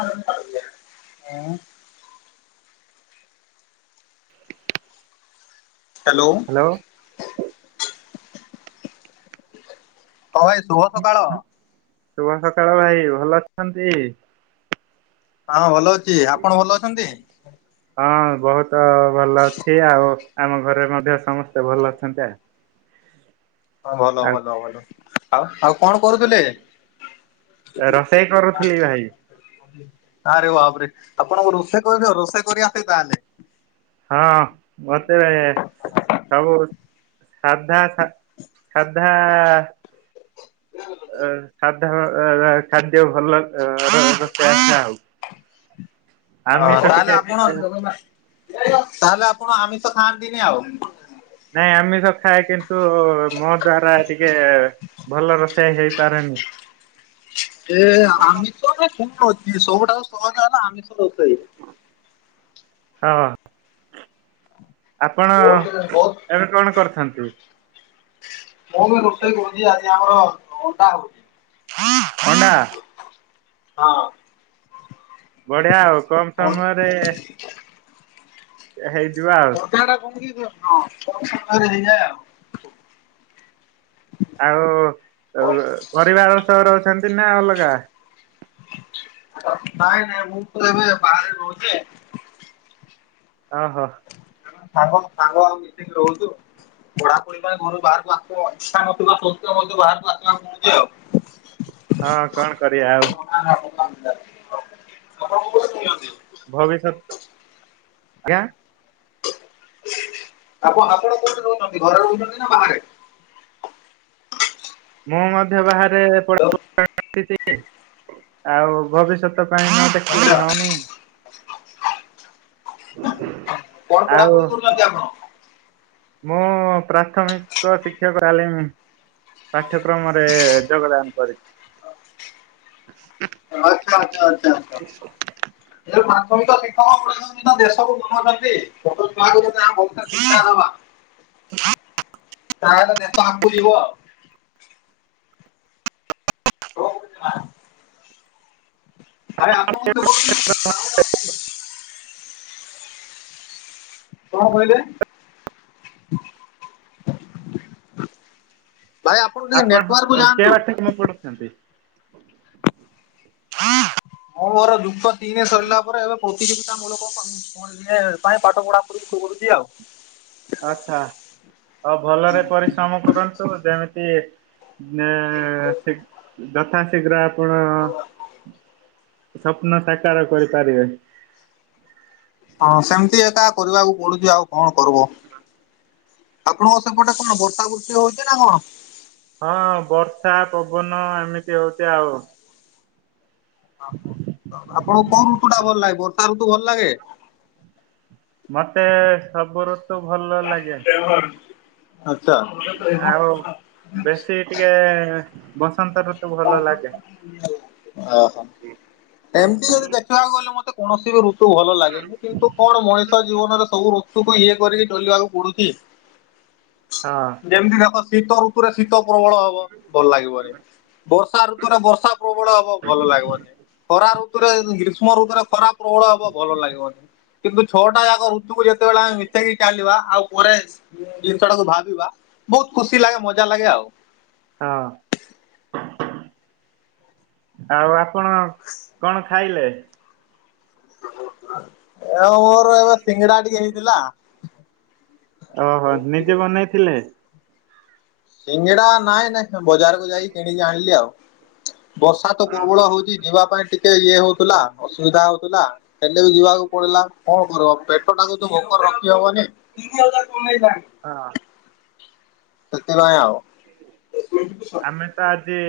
[inaudible] ଅଁ hello. Hello. ହଁ ଭାଇ। ଶୁଭ ସକାଳ ଶୁଭ ସକାଳ ଭାଇ। ଭଲ ଅଛନ୍ତି? ହଁ ଭଲ ଅଛି। ଆପଣ ଭଲ ଅଛନ୍ତି? ହଁ ବହୁତ ଭଲ ଅଛି ଆଉ ଆମ ଘରେ ମଧ୍ୟ ସମସ୍ତେ ଭଲ ଅଛନ୍ତି ଆ। ହଁ ଭଲ ଭଲ ଭଲ। ଆଉ ଆଉ କଣ କରୁଥୁଲେ? ରୋଷେଇ କରୁଥିଲି ଭାଇ ଆରେ ବାପରେ ଆପଣଙ୍କୁ ରୋଷେଇ କରିଦିଅ ରୋଷେଇ କରି ଆସେ ତାହେଲେ। ହଁ ମତେ ସବୁ ରୋ ସାଧା ସା ସାଧା [unintelligible] ଅ ସାଧା ଅ ଖାଦ୍ୟ ଭଲ ର ରୋଷେଇ ଆସେ ଆଉ। ହଁ ଆମିଷ ତାହେଲେ ଟିକେ ଆପଣ ତାହେଲେ ଆପଣ ଆମିଷ ଖାଆନ୍ତିନି ଆଉ। ନାଇଁ ଆମିଷ ଖାଏ କିନ୍ତୁ ମୋ ଦ୍ଵାରା ଟିକେ ଭଲ ରୋଷେଇ ହେଇପାରେନି। ଏ ଆମିଷରେ କଣ ଅଛି ସବୁଠାରୁ ସହଜ ହେଲା ଆମିଷ ରୋଷେଇ। ହଁ। ଆପଣ ବହୁତ ବହୁତ ଏବେ କଣ କରୁଛନ୍ତି? ମୁଁ ବି ରୋଷେଇ କରୁଚି ଆଜି ଆମର ଅଣ୍ଡା ହଉ ଅଣ୍ଡା। ହଁ। ବଢ଼ିଆ ଆଉ କୁମ ସମୟରେ ହେଇଯିବ ଆଉ। ଜାଉଡ଼ା କଁ କି ଜ ହଁ କମ୍ ସମୟରେ ହେଇଯାଏ ଆଉ। ଆଉ ଅ ପରିବାର ସହ ରହୁଛନ୍ତି ନାଁ ଅଲଗା? ନାଇଁ ନାଇଁ ମୁଁ ତ ଏବେ ବାହାରେ ରହୁଚି। ଅହ। ଆମେ ସାଙ୍ଗ ସାଙ୍ଗ ଆଉ ମିଶିକି ରହୁଚୁ। ପଢାପଢ଼ି ପାଇଁ ଘରୁ ବାହାରକୁ ଆସିବ ଇଚ୍ଛା ନଥିବା ସତ୍ବେ ମଧ୍ୟ ବାହାରକୁ ଆସିବାକୁ ପଡ଼ୁଚି ଆଉ। ହଁ କଣ କରିବା ଆଉ? ଆପଣ କୋଉଥିରେ ନିଅନ୍ତି? ଭବିଷ୍ୟତ ଆଜ୍ଞା? ଆପଣ ଆପଣ କୋଉଠି ରହୁଛନ୍ତି ଘରେ ରହୁଛନ୍ତି ନା ବାହାରେ? ମୁଁ ମଧ୍ୟ ବାହାରେ ପଢ଼ା [inaudible] ଆଉ ଭବିଷ୍ୟତ ପାଇଁ ଦେଖିଲେ ଆଚା। ହଉନି ଆଉ। କରୁଛନ୍ତି ଆପଣ? ମୁଁ ପ୍ରାଥମିକ ଶିକ୍ଷକ ଆଲିମି। ପାଠ୍ୟକ୍ରମରେ ଯୋଗଦାନ କରିଛି। ଆଚ୍ଛା ଆଚ୍ଛା ଆଚଛା ଆଛା। ଏ ପ୍ର ମାଥମିକ ଶିକ୍ଷକ ପଛନ୍ତି ଦେଶକୁ ବନଉଛନ୍ତି। [inaudible] ଶିକ୍ଷା ଦବା ତାହେଲେ ଦେଶ ଆଗକୁ ଯିବ। ଆରେ ଆପଣ ମେ। [unintelligible] କଣ କହିଲେ? ଭାଇ ଆପଣଙ୍କୁ ଟିକେ ନେଟୱାର୍ କୁ ଯାଆନ୍ତୁ। ତମେ ପଢୁଛନ୍ତି। ହଁ ମୋର ଯୁକ୍ତ ତିନି ସରିଲା ପରେ ଏବେ ପାଈଁ କ ପାଠ [unintelligible] ପଢ଼ା ପଢି କରୁଚି ଆଉ। ଆଛା ଆଉ ଭଲରେ ପରିଶ୍ରମ କରନ୍ତୁ ଯେମିତି ଜେ ସେ ଯଥା ଶୀଘ୍ର ଆପଣ ସ୍ୱପ୍ନ ସାକାର କରିପାରିବେ। ହଁ ସେମିତି ଏକା କରିବାକୁ ପଡୁଛି ଆଉ କଣ କରବ। ଆପଣଙ୍କ ସେପଟେ କଣ ବର୍ଷା ବୁର୍ଷି ହଉଛି ନା କଣ? ହଁ ବର୍ଷା ପବନ ଏମିତି ହଉଛି ଆଉ। ହଁ। ଆପଣଙ୍କୁ କୋଉ ଋତୁଟା ଭଲ ଲାଗେ ବର୍ଷା ଋତୁ ଭଲ ଲାଗେ? ମତେ ସବୁ ରତୁ ଭଲ ଲାଗେ। ଆଉ ଆଚ୍ଛା। ବେଶୀ ଟିକେ ବସନ୍ତ ଋତୁ ଭଲ ଲାଗେ। ଓହୋ ଏମିତି ଯଦି ଦେଖିବାକୁ ଗଲେ ମତେ କୌଣସି ବି ଋତୁ ଭଲ ଲାଗେନି। କିନ୍ତୁ କଣ ମଣିଷ ଜୀବନରେ ସବୁ ଋତୁକୁ ଇଏ କରିକି ଚଲିବାକୁ ପଡୁଛି। ହଁ। ଯେମିତି ଦେଖ ଶୀତ ଋତୁରେ ଶୀତ ପ୍ରବଳ ହବ ଭଲ ଲାଗିବନି। ବର୍ଷା ଋତୁରେ ବର୍ଷା ପ୍ରବଳ ହବ ଭଲ ଲାଗିବନି। ଖରା ଋତୁରେ ଗ୍ରୀଷ୍ମ ଋତୁରେ ଖରା ପ୍ରବଳ ହବ ଭଲ ଲାଗିବନି କିନ୍ତୁ ଛଅଟା ଯାକ ରୁ [inaudible] ଯେତେବେଳେ ଆମେ ମିଶେଇକି ଚାଲିବା ଆଉ ପରେ ଜିନିଷଟାକୁ ଭାବିବା ବହୁତ ଖୁସି ଲାଗେ ମଜା ଲାଗେ ଆଉ। ହଁ। ଆଉ ଆପଣ କଣ ଖାଇଲେ? ଏଁ ମୋର ଏବେ ସିଙ୍ଗଡା ଟିକେ ହେଇଥିଲା। ଓ ହୋ ନିଜେ ବନେଇଥିଲେ? ସିଙ୍ଗଡ଼ା ନାଇଁ ନାଇଁ ଚ ବଜାରକୁ ଯାଇ କିଣିକି ଆଣିଲି ଆଉ। ବର୍ଷା ତ ଓହୋ ପ୍ରର୍ବଳ ହଉଛି ଯିବା ପାଇଁ ଟିକେ ଇଏହଉଥିଲା ଅସୁବିଧା ହଉଥିଲା। ହେଲେ ବି ଯିବାକୁ ପଡିଲା। କଣ କରିବ ପେଟଟାକୁ ତ ଭୋକରେ ରଖି ହବନି। ହଁ। ସେଥିପାଇଁ ଆଉ। ଆମେତ ଆଜି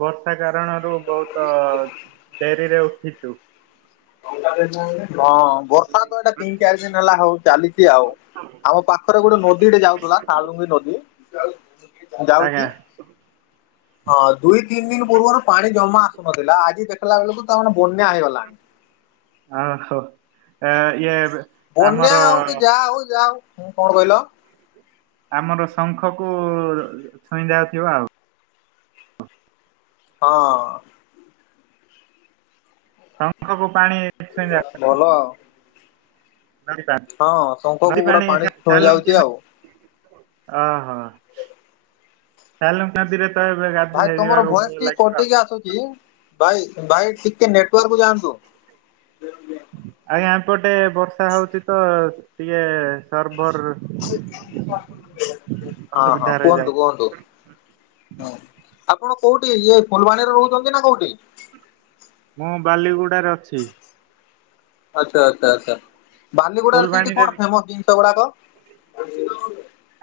ବର୍ଷା କାରଣରୁ ବହୁତ ଡେରିରେ ଉଠିଛୁ। ହଁ ବର୍ଷା ତ ଏଇଟା ତିନି ଚାରି ଦିନ ହେଲା ହଉ ଚାଲିଛି ଆଉ। ଆମ ପାଖରେ ଗୋଟେ ନଦୀଟେ ଯାଉଥିଲା ସାଳୁଙ୍ଗି ନଦୀ ଆଜ୍ଞା ଯାଉଚି। ହଁ ଦୁଇ ତିନି ଦିନ ପୂର୍ବରୁ ପାଣି ଜମା ଆସୁନଥିଲା ଆଜି ଦେଖିଲା ବେଳକୁ ତାମାନେ ବନ୍ୟା ହେଇଗଲା। ଆ ହୋ ବନ୍ୟା ହଉକି ଯା ହଉ ଯା ହଉ କଂ କଣ କହିଲ? ଆମର ଶଙ୍ଖକୁ ଛୁଇଁ ଯାଉଥିବ ଆଉ। ହଁ ଅଁ। ଶଙ୍ଖ କୁ ପାଣି ଏଠି ଛୁଁଇବ। ଭଲ ଅ [unintelligible] ହଁ ନଦୀ ଶଙ୍ଖକୁ ପୁରା ପାଣି ଛୁଇଁ ଯାଉଚି ଆଉ। ଅ ହ। ସାଲୁଙ୍ଗ ନଦୀରେ ତ ଏବେ ଭାଇ ତମର ଗାଧୁଯିବାକୁ ଭଏସ ଭଲ ଲାଗିବ। [unintelligible] ଭାଇ ଭାଇ ଟିକେ ନେଟୱାର୍କୁ ଯାଆନ୍ତୁ। ଆଜ୍ଞା ଏପଟେ ବର୍ଷା ହଉଚି ତ ଟିକେ ସରର୍ଭର ହଁ ହଁ କୁହନ୍ତୁ କୁହନ୍ତୁ। ହଁ ଆପଣ କୋଉଠି ଇଏ ଫୁଲବାଣୀରେ ରହୁଚନ୍ତି ନାଁ କୋଉଠି? ମୁଁ ବାଲିଗୁଡା ରେ ଅଛି। ଆଚ୍ଛା ଆଚ୍ଛା ଆଚ୍ଛା ବାଲିଗୁଡାରେ ସେଇଠିଁ ଫୁଲବାଣୀରେ କଣ ଫେମସ ଜିନିଷ ଗୁଡାକ?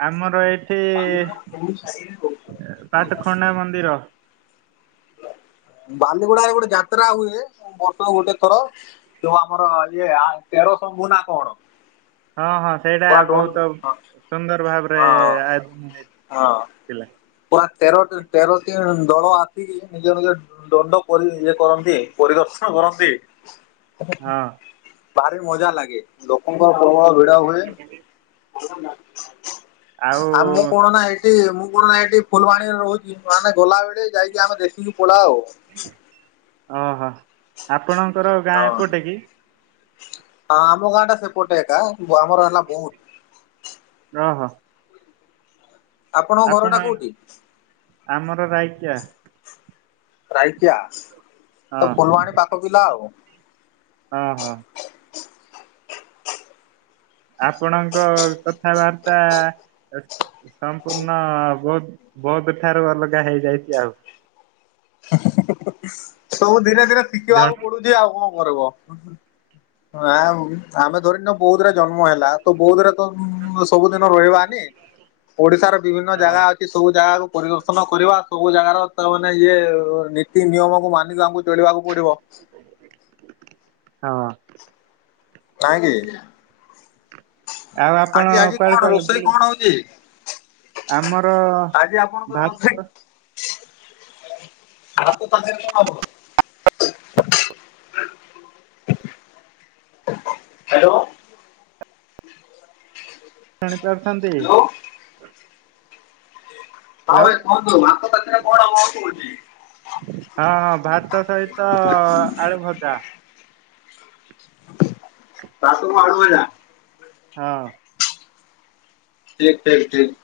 ଆମର ଏଇଠିଁ ପାଟଖଣ୍ଡା ମନ୍ଦିର। ବାଲିହୁଡାଏ ଗୋଟେ ଯାତ୍ରା ହୁଏ ବଡ ଗୋଟେ ଥର ଯଉଁ ଆମର ଇଏ ଆଁ ତେରସଂଭୂ ନାଁ କଣ? ହଁ ହଁ ସେଇଟା ପୁରା ଡୋନ୍ ବହୁତ ହଁ ସୁନ୍ଦର ଭାବରେ ହଁ ଆୟୋଜନ ହେଇକି ହଁ। ଥିଲା। ପୁରା ତେର ତେରଟି ଦଳ ନିଜ ନିଜ ର ଦଣ୍ଡପରି ଇଏ କରନ୍ତି ପରିଦର୍ଶନ କରନ୍ତି। ହଁ। ଭାରି ମଜା ଲାଗେ ଲୋକଙ୍କ ପ୍ରବଳ ଭିଡ ହୁଏ। ଆଉ ଆମୁଁ କଣ ନାଁ ହେ ଟି ମୁଁ କଣ ହେଠି ଫୁଲବାଣୀରେ ରହୁଚି ମାନେ ଗଲାବେଳେ ଯାଇକି ଆମେ ଦେଖିକି ପଳାଉ। ଓଁ ହୋ ଆପଣଙ୍କର ଗାଁ ଏପଟେ କି? ହଁ ଆମ ଗାଁ ଟା ସେପଟେ ଏକା ଆମର ହେଲା ବୋଉଟ। ଓଁ ହୋ। ଆପଣଙ୍କ ଆପଣ ଘରଟା କୋଉଠି? ଆମର ରାଇଚିଆ। ରାଇଚିଆ? ହଁ ହଁ ହଁ। ଆପଣଙ୍କ କଥାବାର୍ତ୍ତା ସମ୍ପୂର୍ଣ୍ଣ ବହୁତ ବହୁତ ଠାରୁ ଅଲଗା ହେଇଯାଇଚି ଆଉ। ସବୁ ଧିରେ ଧିରେ ଶିଖିବାକୁ ଜଣ ପଡୁଚି। ଆଉ କଣ କରିବ। ଆମେ ଧରି ନିଅ ବୌଧରେ ଜନ୍ମ ହେଲା ତ ବୌଧରେ ତ ସବୁଦିନ ରହିବାନି। ଓଡିଶାର ବିଭିନ୍ନ ହଁ ଜାଗା ଅ ସବୁ ଜାଗାକୁ ପରିଦର୍ଶନ କରିବା ସବୁ ଜାଗାର ତା ମାନେ ଇଏ ନୀତି ନିୟମକୁ ମାନିକି ଆମକୁ ଚଳିବାକୁ ପଡିବ। ହଁ। ନାଇଁକି? ଆଉ ଆପଣ ଆଜି ଆଜି କୁଆଡେ କଣ କୁଆଡେ ରୋଷେଇ ବୁଲି କଣ ହଉଛି? ଆମର ଆଜି ଆପଣଙ୍କର ଭାତ ରୋଷେଇ ଆ ତ ତାଙ୍କ କବ [unintelligible] ହ୍ୟାଲୋ। ଶୁଣି ପାରୁଛନ୍ତି? ହ୍ୟାଲୋ ହଁ ହ୍ୟାଲୋ ହଉ କୁହନ୍ତୁ ଭାତ ପାଖରେ କଣ ହବ କଉ କହୁଛି? ହଁ ହଁ ଭାତ ସହିତ ଆଳୁ ଭଜା ଭାତ କୁ ଆଲୁଭଜା ହଁ। ଠିକ ଠିକ୍ ଠିକ୍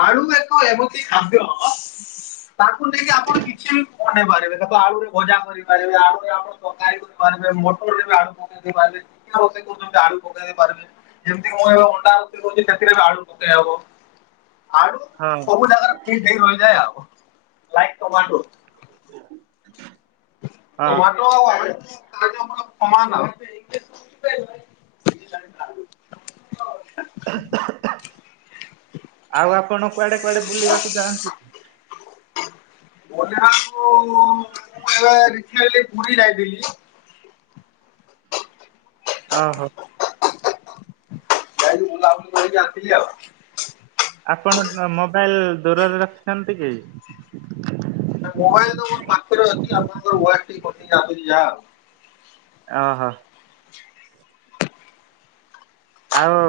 ଆଳୁ ଏକ ଏମିତି ଖାଦ୍ୟ ତାକୁ ନେଇକି ଆପଣ କିଛି ବନେଇ ପାରିବେ ତାକୁ ଆଳୁରେ ଭଜା କରିପାରିବେ ଆଳୁରେ ଆପଣ କରିପାରେ ମଟରେ ବି ଆଳୁ ପକେଇ ଦେଇ ପାରିବେ କରୁଛନ୍ତି ଆଳୁ ପକେଇ ଦେଇ ପାରିବେ ଯେମିତିକି ମୁଁ ଏ ଅଣ୍ଡା କହୁଛି ସେଥିରେ ଆଳୁ ପକେଇ ହବ ଆଳୁ ହଁ ସବୁ ଜାଗାରେ ସେ ରହିଯା ଆଉ ଲାଇକ ଟମାଠୁ ହଁ ଟମାଟ ଆଳୁ ଟି କହିବାକୁ ଗଲେ ସମାନ ବୁଲିବାକୁ ମୁଁ ଏବେ ଆଉ ଆପଣ କୁଆଡେ କୁଆଡେ ବୁଲିବାକୁ ଯାଆନ୍ତି? ବୁଲିବାକୁ ମୁଁ ଏବେ ରିସେଣ୍ଟ୍ଲି ପୁରୀ ଯାଇଥିଲି ଓହୋ। ଯାଇକି ବୁଲାବୁଲି କରକି ଆସିଲି ଆଉ ଆପଣ ମୋବାଇଲ ଦୂରରେ ରଖିଛନ୍ତି କି? ମୋବାଇଲ ତ ମୋ ପାଖରେ ଅଛି ଆପଣଙ୍କର ୱାଡ୍ ଟିକେ କଟିଯାଉଚି ଯାହା ଓହୋ। ଆଉ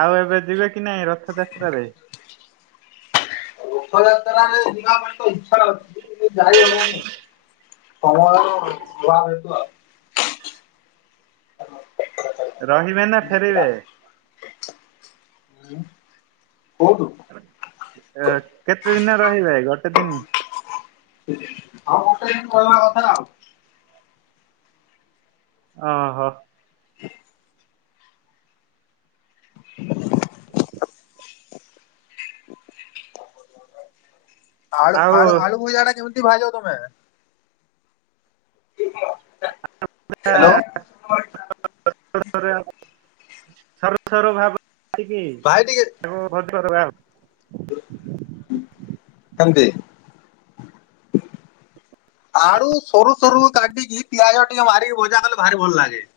ଆଉ ଏବେ ଯିବେ କି ନାଇଁ ରଥଯାତ୍ରାରେ? ରଥଯାତ୍ରାରେ ଯିବା ପାଇଁ ଇଚ୍ଛା ଅଛି ହେଲେ ଯାଇ ହବନି ସମୟ ଅଭାବ ହେତୁ ଆଉ ରହିବେ ନା ଫେରିବେ? ହୁଁ କୋଉଠୁ? କେତେ ଦିନ ରହିବେ ଗୋଟେ ଦିନ? ହଁ ଗୋଟେ ଦିନ୍ ରହିବା କଥା ଆଉ ଓହୋ। ହ। [inaudible] ଆଳୁ ଆଉ ଆଳୁ ଆଳୁ ଭୁଜା ଟା କେମିତି ଭାଜ ତମେ? ହ୍ୟାଲୋ ସରୁ [unintelligible] ସରୁ ସରୁ ଭାବରେ କାଟିକି ଭାଇ ଭଜା ହୁଏ ହେନନ୍ତି [unintelligible] ଆଳୁ ସରୁ ସରୁ କାଟିକି ପିଆଜ ଟିକେ ମାରିକି ଭଜା କଲେ ଭାରି ଭଲ ଲାଗେ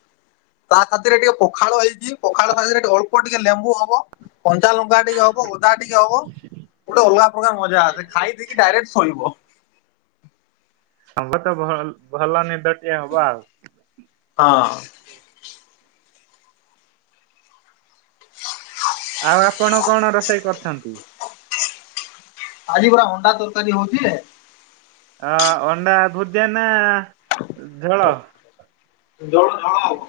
ତା ସାଥିରେ ଟିକେ ପଖାଳ ହେଇଛି ପଖାଳ ସାଥିରେ ଟିକେ ଅଳ୍ପ ଟିକେ ଲେମ୍ବୁ ହବ କଞ୍ଚା ଲଙ୍କା ଟିକେ ହବ ଅଦା ଟିକେ ହବ ଗୋଟେ ଅଲଗା ପ୍ରଲଗା ମଜା, ଆ ଖାଇ ଦେଇକି ଡାଇରେକ୍ଟ ଶୋଇବ। ହବ ତ ଭ ଭଲ ନିଦଟିଏ ହବ ଆଉ। ହଁ। ଆଉ ଆପଣ କଣ ରୋଷେଇ କରୁଛନ୍ତି? ଆଜି ପା ଅଣ୍ଡା ତରକାରୀ ହଉଛି। ଅ ଅଣ୍ଡା ଭୁଜିଆ ନା ଝୋଳ? ଝୋଳ ଝୋଳ ଆଉ।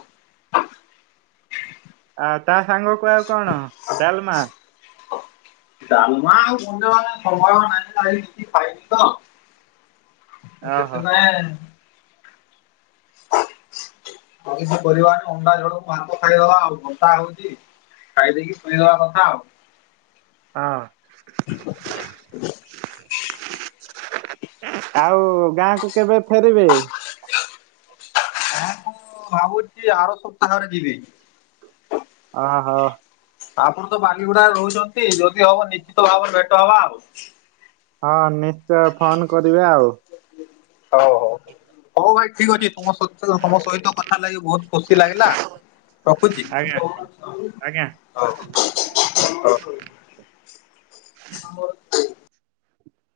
ଆ ତା ସାଙ୍ଗ କୁ ଆଉ କଣ? ଡାଲମା? ଡାଲମା ଆଉ ସେତେ ମାନେ ସମ୍ଭୟ ନାହିଁ। କିଛି ଖାଇନି ତ? ଓହୋ ସେଥିପାଇଁ। ଆଉ କିସ କରିବା, ଅଣ୍ଡା ଝୋଳକୁ ଭାତ ଖାଇଦବା ଆଉ ବର୍ଷା ହଉଛି। ଖାଇଦେଇକି ଶୁୋଇଦବା କଥା ଆଉ। ହଁ। ଆଉ ଗାଁକୁ କେବେ ଫେରିବେ? ମୁଁ ଭାବୁଛି ଆର ସପ୍ତାହରେ ଯିବି। ଆ ଓହୋ। ଆପଣ ତ ବାଲିଗୁଡା ରହୁଛନ୍ତି, ଯଦି ହବ ନିଶ୍ଚିତ ଭାବରେ ଭେଟ ହବା ଆଉ। ହଁ ନିଶ୍ଚୟ ଫୋନ କରିବେ ଆଉ। ହଉ, ହଉ। ହଉ ଭାଇ ଠିକ ଅଛି, ତମ ତମ ସହିତ କଥା ଲାଗି ବହୁତ ଖୁସି ଲାଗିଲା। ରଖୁଛି। ଆଜ୍ଞା ଆଜ୍ଞା ହ